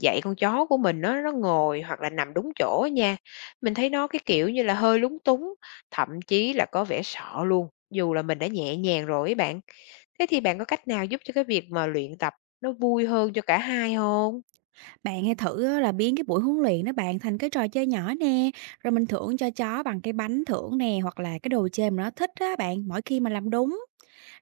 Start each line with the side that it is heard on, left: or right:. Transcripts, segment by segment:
left: Dạy con chó của mình nó ngồi hoặc là nằm đúng chỗ á nha. Mình thấy nó, cái kiểu như là, hơi lúng túng, thậm chí là có vẻ sợ luôn, dù là mình đã nhẹ nhàng rồi ấy bạn. Thế thì bạn có cách nào giúp cho cái việc mà luyện tập nó vui hơn cho cả hai không?
right: Bạn hãy thử á, là biến cái buổi huấn luyện đó bạn thành cái trò chơi nhỏ nè, rồi mình thưởng cho chó bằng cái bánh thưởng nè, hoặc là cái đồ chơi mà nó thích á bạn, mỗi khi mà làm đúng.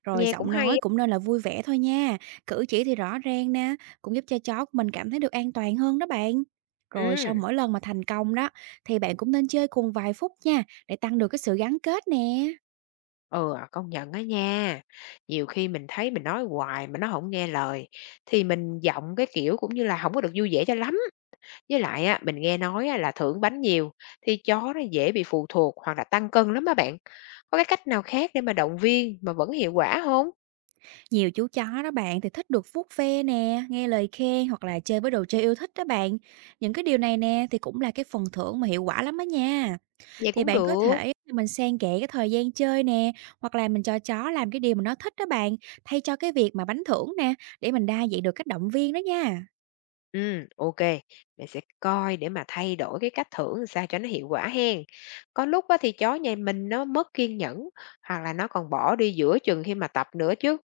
right: Rồi
left: Nghe cũng
right: giọng
left: hay
right: nói
left: á.
right: cũng nên là vui vẻ thôi nha, cử chỉ thì rõ ràng nè, cũng giúp cho chó của mình cảm thấy được an toàn hơn đó bạn. Rồi sau
left: Ừm,
right: mỗi lần mà thành công đó, thì bạn cũng nên chơi cùng vài phút nha, để tăng được cái sự gắn kết nè.
left: ừ, à, công nhận á nha. Nhiều khi mình thấy mình nói hoài mà nó không nghe lời, thì mình giọng, cái kiểu, cũng như là không có được vui vẻ cho lắm. Với lại á, mình nghe nói á, là thưởng bánh nhiều thì chó nó dễ bị phụ thuộc hoặc là tăng cân lắm á bạn. Có cái cách nào khác để mà động viên mà vẫn hiệu quả không?
right: Nhiều chú chó đó bạn thì thích được vuốt ve nè, nghe lời khen, hoặc là chơi với đồ chơi yêu thích đó bạn. Những cái điều này nè thì cũng là cái phần thưởng mà hiệu quả lắm đó nha.
left: Vậy
right: Thì
left: cũng
right: bạn có
left: được.
right: thể mình xen kẽ cái thời gian chơi nè, hoặc là mình cho chó làm cái điều mà nó thích đó bạn, thay cho cái việc mà bánh thưởng nè, để mình đa dạng được cách động viên đó nha.
left: Ừ, ok. Mình sẽ coi để mà thay đổi cái cách thưởng sao cho nó hiệu quả hen. Có lúc á, thì chó nhà mình nó mất kiên nhẫn hoặc là nó còn bỏ đi giữa chừng khi mà tập nữa chứ.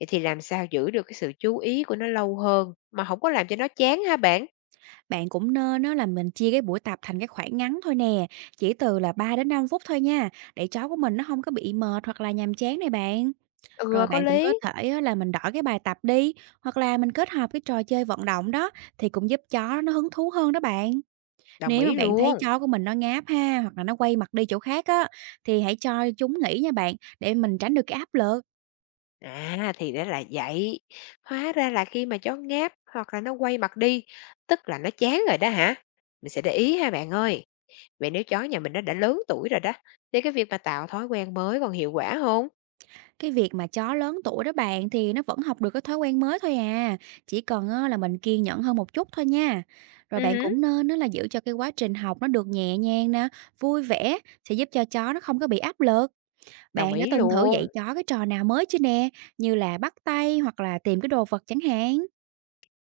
left: Vậy thì làm sao giữ được cái sự chú ý của nó lâu hơn mà không có làm cho nó chán ha bạn?
right: Bạn cũng nên đó là mình chia cái buổi tập thành cái khoảng ngắn thôi nè, chỉ từ là 3 đến 5 phút thôi nha, để chó của mình nó không có bị mệt hoặc là nhàm chán này bạn. Rồi
left: Ừ, có
right: bạn cũng có
left: lý.
right: thể á là mình đổi cái bài tập đi, hoặc là mình kết hợp cái trò chơi vận động đó, thì cũng giúp chó nó hứng thú hơn đó bạn.
left: Đồng
right: Nếu mà
left: ý
right: bạn thấy
left: luôn.
right: chó của mình nó ngáp ha, hoặc là nó quay mặt đi chỗ khác á, thì hãy cho chúng nghỉ nha bạn, để mình tránh được cái áp lực.
left: À, thì đó là vậy. Hóa ra là khi mà chó ngáp hoặc là nó quay mặt đi, tức là nó chán rồi đó hả? Mình sẽ để ý ha bạn ơi. Vậy nếu chó nhà mình nó đã lớn tuổi rồi đó, thì cái việc mà tạo thói quen mới còn hiệu quả không?
right: Cái việc mà chó lớn tuổi đó bạn thì nó vẫn học được cái thói quen mới thôi à, chỉ cần á là mình kiên nhẫn hơn một chút thôi nha. Rồi
left: Ừ,
right: bạn
left: hứ,
right: cũng nên á là giữ cho cái quá trình học nó được nhẹ nhàng nè, vui vẻ, sẽ giúp cho chó nó không có bị áp lực.
left: đồng
right: Bạn đã
left: ý
right: từng thử dạy
left: luôn.
right: chó cái trò nào mới chưa nè? Như là bắt tay hoặc là tìm cái đồ vật chẳng hạn.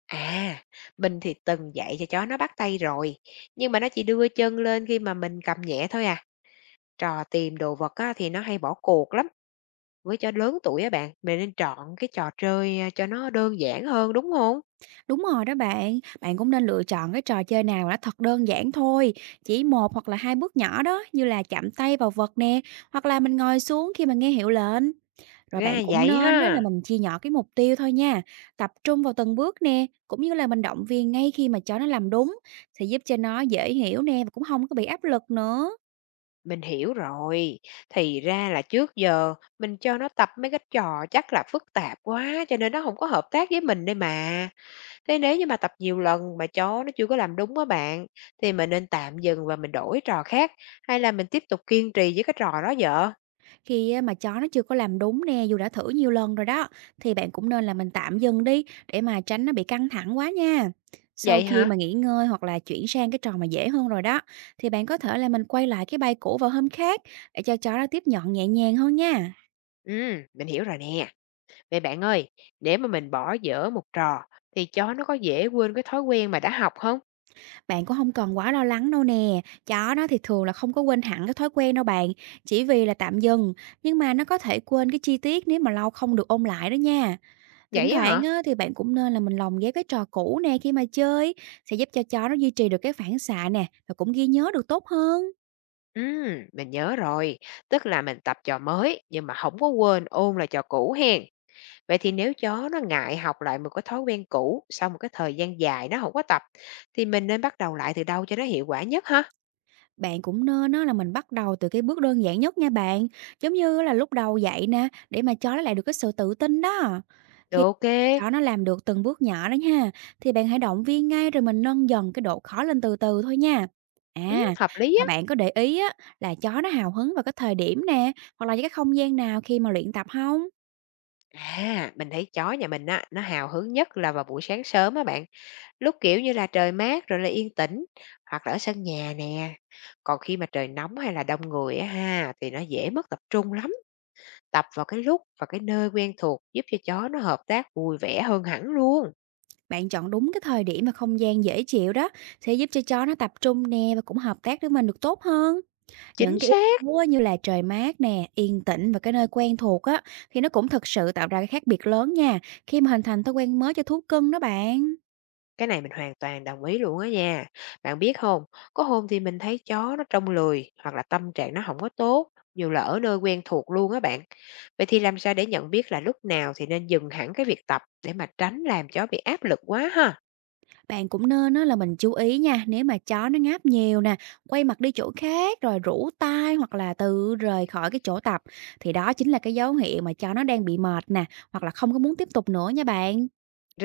left: À, mình thì từng dạy cho chó nó bắt tay rồi, nhưng mà nó chỉ đưa chân lên khi mà mình cầm nhẹ thôi à. Trò tìm đồ vật á, thì nó hay bỏ cuộc lắm. Với chó lớn tuổi á bạn, mình nên chọn cái trò chơi à, cho nó đơn giản hơn đúng không?
right: Đúng rồi đó bạn, bạn cũng nên lựa chọn cái trò chơi nào mà nó thật đơn giản thôi, chỉ một hoặc là hai bước nhỏ đó, như là chạm tay vào vật nè, hoặc là mình ngồi xuống khi mà nghe hiệu lệnh. Rồi
left: Ra
right: bạn cũng
left: vậy
right: nên đó là
left: ha.
right: mình chia nhỏ cái mục tiêu thôi nha, tập trung vào từng bước nè, cũng như là mình động viên ngay khi mà chó nó làm đúng, sẽ giúp cho nó dễ hiểu nè, và cũng không có bị áp lực nữa.
left: Mình hiểu rồi. Thì ra là trước giờ mình cho nó tập mấy cái trò chắc là phức tạp quá cho nên nó không có hợp tác với mình đây mà. Thế nếu như mà tập nhiều lần mà chó nó chưa có làm đúng á bạn, thì mình nên tạm dừng và mình đổi trò khác, hay là mình tiếp tục kiên trì với cái trò đó vợ.
right: Khi á mà chó nó chưa có làm đúng nè, dù đã thử nhiều lần rồi đó, thì bạn cũng nên là mình tạm dừng đi, để mà tránh nó bị căng thẳng quá nha. Sau
left: Vậy
right: khi mà
left: hả?
right: nghỉ ngơi hoặc là chuyển sang cái trò mà dễ hơn rồi đó, thì bạn có thể là mình quay lại cái bài cũ vào hôm khác, để cho chó nó tiếp nhận nhẹ nhàng hơn nha.
left: Mình hiểu rồi nè. Vậy bạn ơi, nếu mà mình bỏ dở một trò thì chó nó có dễ quên cái thói quen mà đã học không?
right: Bạn cũng không cần quá lo lắng đâu nè. Chó nó thì thường là không có quên hẳn cái thói quen đâu bạn, chỉ vì là tạm dừng, nhưng mà nó có thể quên cái chi tiết nếu mà lâu không được ôn lại đó nha. Thỉnh
left: Vậy á
right: thoảng
left: hả?
right: á, thì bạn cũng nên là mình lồng ghép cái trò cũ nè khi mà chơi, sẽ giúp cho chó nó duy trì được cái phản xạ nè, và cũng ghi nhớ được tốt hơn.
left: Mình nhớ rồi, tức là mình tập trò mới nhưng mà không có quên ôn lại trò cũ hen. Vậy thì nếu chó nó ngại học lại một cái thói quen cũ sau một cái thời gian dài nó không có tập, thì mình nên bắt đầu lại từ đâu cho nó hiệu quả nhất ha?
right: Bạn cũng nên á, là mình bắt đầu từ cái bước đơn giản nhất nha bạn, giống như là lúc đầu dạy nè, để mà chó nó lại được cái sự tự tin đó.
left: Được,
right: Khi
left: ok.
right: chó nó làm được từng bước nhỏ đó nha, thì bạn hãy động viên ngay, rồi mình nâng dần cái độ khó lên từ từ thôi nha. Ừ.
left: Ừm,
right: À,
left: hợp lý
right: mà
left: á.
right: bạn có để ý á, là chó nó hào hứng vào cái thời điểm nè, hoặc là những cái không gian nào khi mà luyện tập không?
left: À, mình thấy chó nhà mình á, nó hào hứng nhất là vào buổi sáng sớm á bạn, lúc, kiểu như là, trời mát rồi là yên tĩnh, hoặc là ở sân nhà nè. Còn khi mà trời nóng hay là đông người á ha, thì nó dễ mất tập trung lắm. Tập vào cái lúc và cái nơi quen thuộc giúp cho chó nó hợp tác vui vẻ hơn hẳn luôn.
right: Bạn chọn đúng cái thời điểm và không gian dễ chịu đó, sẽ giúp cho chó nó tập trung nè, và cũng hợp tác với mình được tốt hơn.
left: Chính
right: Những cái
left: xác,
right: yếu tố á, như là trời mát nè, yên tĩnh và cái nơi quen thuộc á, thì nó cũng thực sự tạo ra cái khác biệt lớn nha, khi mà hình thành thói quen mới cho thú cưng đó bạn.
left: cái này mình hoàn toàn đồng ý luôn á nha. Bạn biết không, có hôm thì mình thấy chó nó trông lười hoặc là tâm trạng nó không có tốt, dù là ở nơi quen thuộc luôn á bạn. Vậy thì làm sao để nhận biết là lúc nào thì nên dừng hẳn cái việc tập để mà tránh làm chó bị áp lực quá ha.
right: Bạn cũng nên á, là mình chú ý nha, nếu mà chó nó ngáp nhiều nè, quay mặt đi chỗ khác, rồi rũ tai, hoặc là tự rời khỏi cái chỗ tập, thì đó chính là cái dấu hiệu mà chó nó đang bị mệt nè, hoặc là không có muốn tiếp tục nữa nha bạn.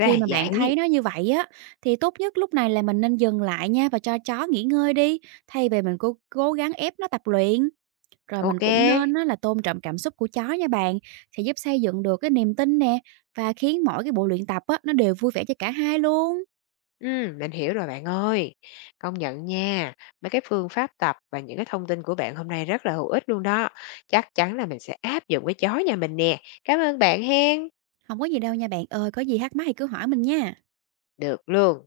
right: Khi mà bạn
left: vậy.
right: thấy nó như vậy á, thì tốt nhất lúc này là mình nên dừng lại nha, và cho chó nghỉ ngơi đi, thay vì mình cố cố gắng ép nó tập luyện. Rồi mình
left: Ok.
right: cũng nên á là tôn trọng cảm xúc của chó nha bạn, sẽ giúp xây dựng được cái niềm tin nè, và khiến mỗi cái buổi luyện tập á, nó đều vui vẻ cho cả hai luôn.
left: Mình hiểu rồi bạn ơi. Công nhận nha, mấy cái phương pháp tập và những cái thông tin của bạn hôm nay rất là hữu ích luôn đó. Chắc chắn là mình sẽ áp dụng cái chó nhà mình nè. Cảm ơn bạn hen.
right: Không có gì đâu nha bạn ơi, có gì thắc mắc thì cứ hỏi mình nha.
left: Được luôn.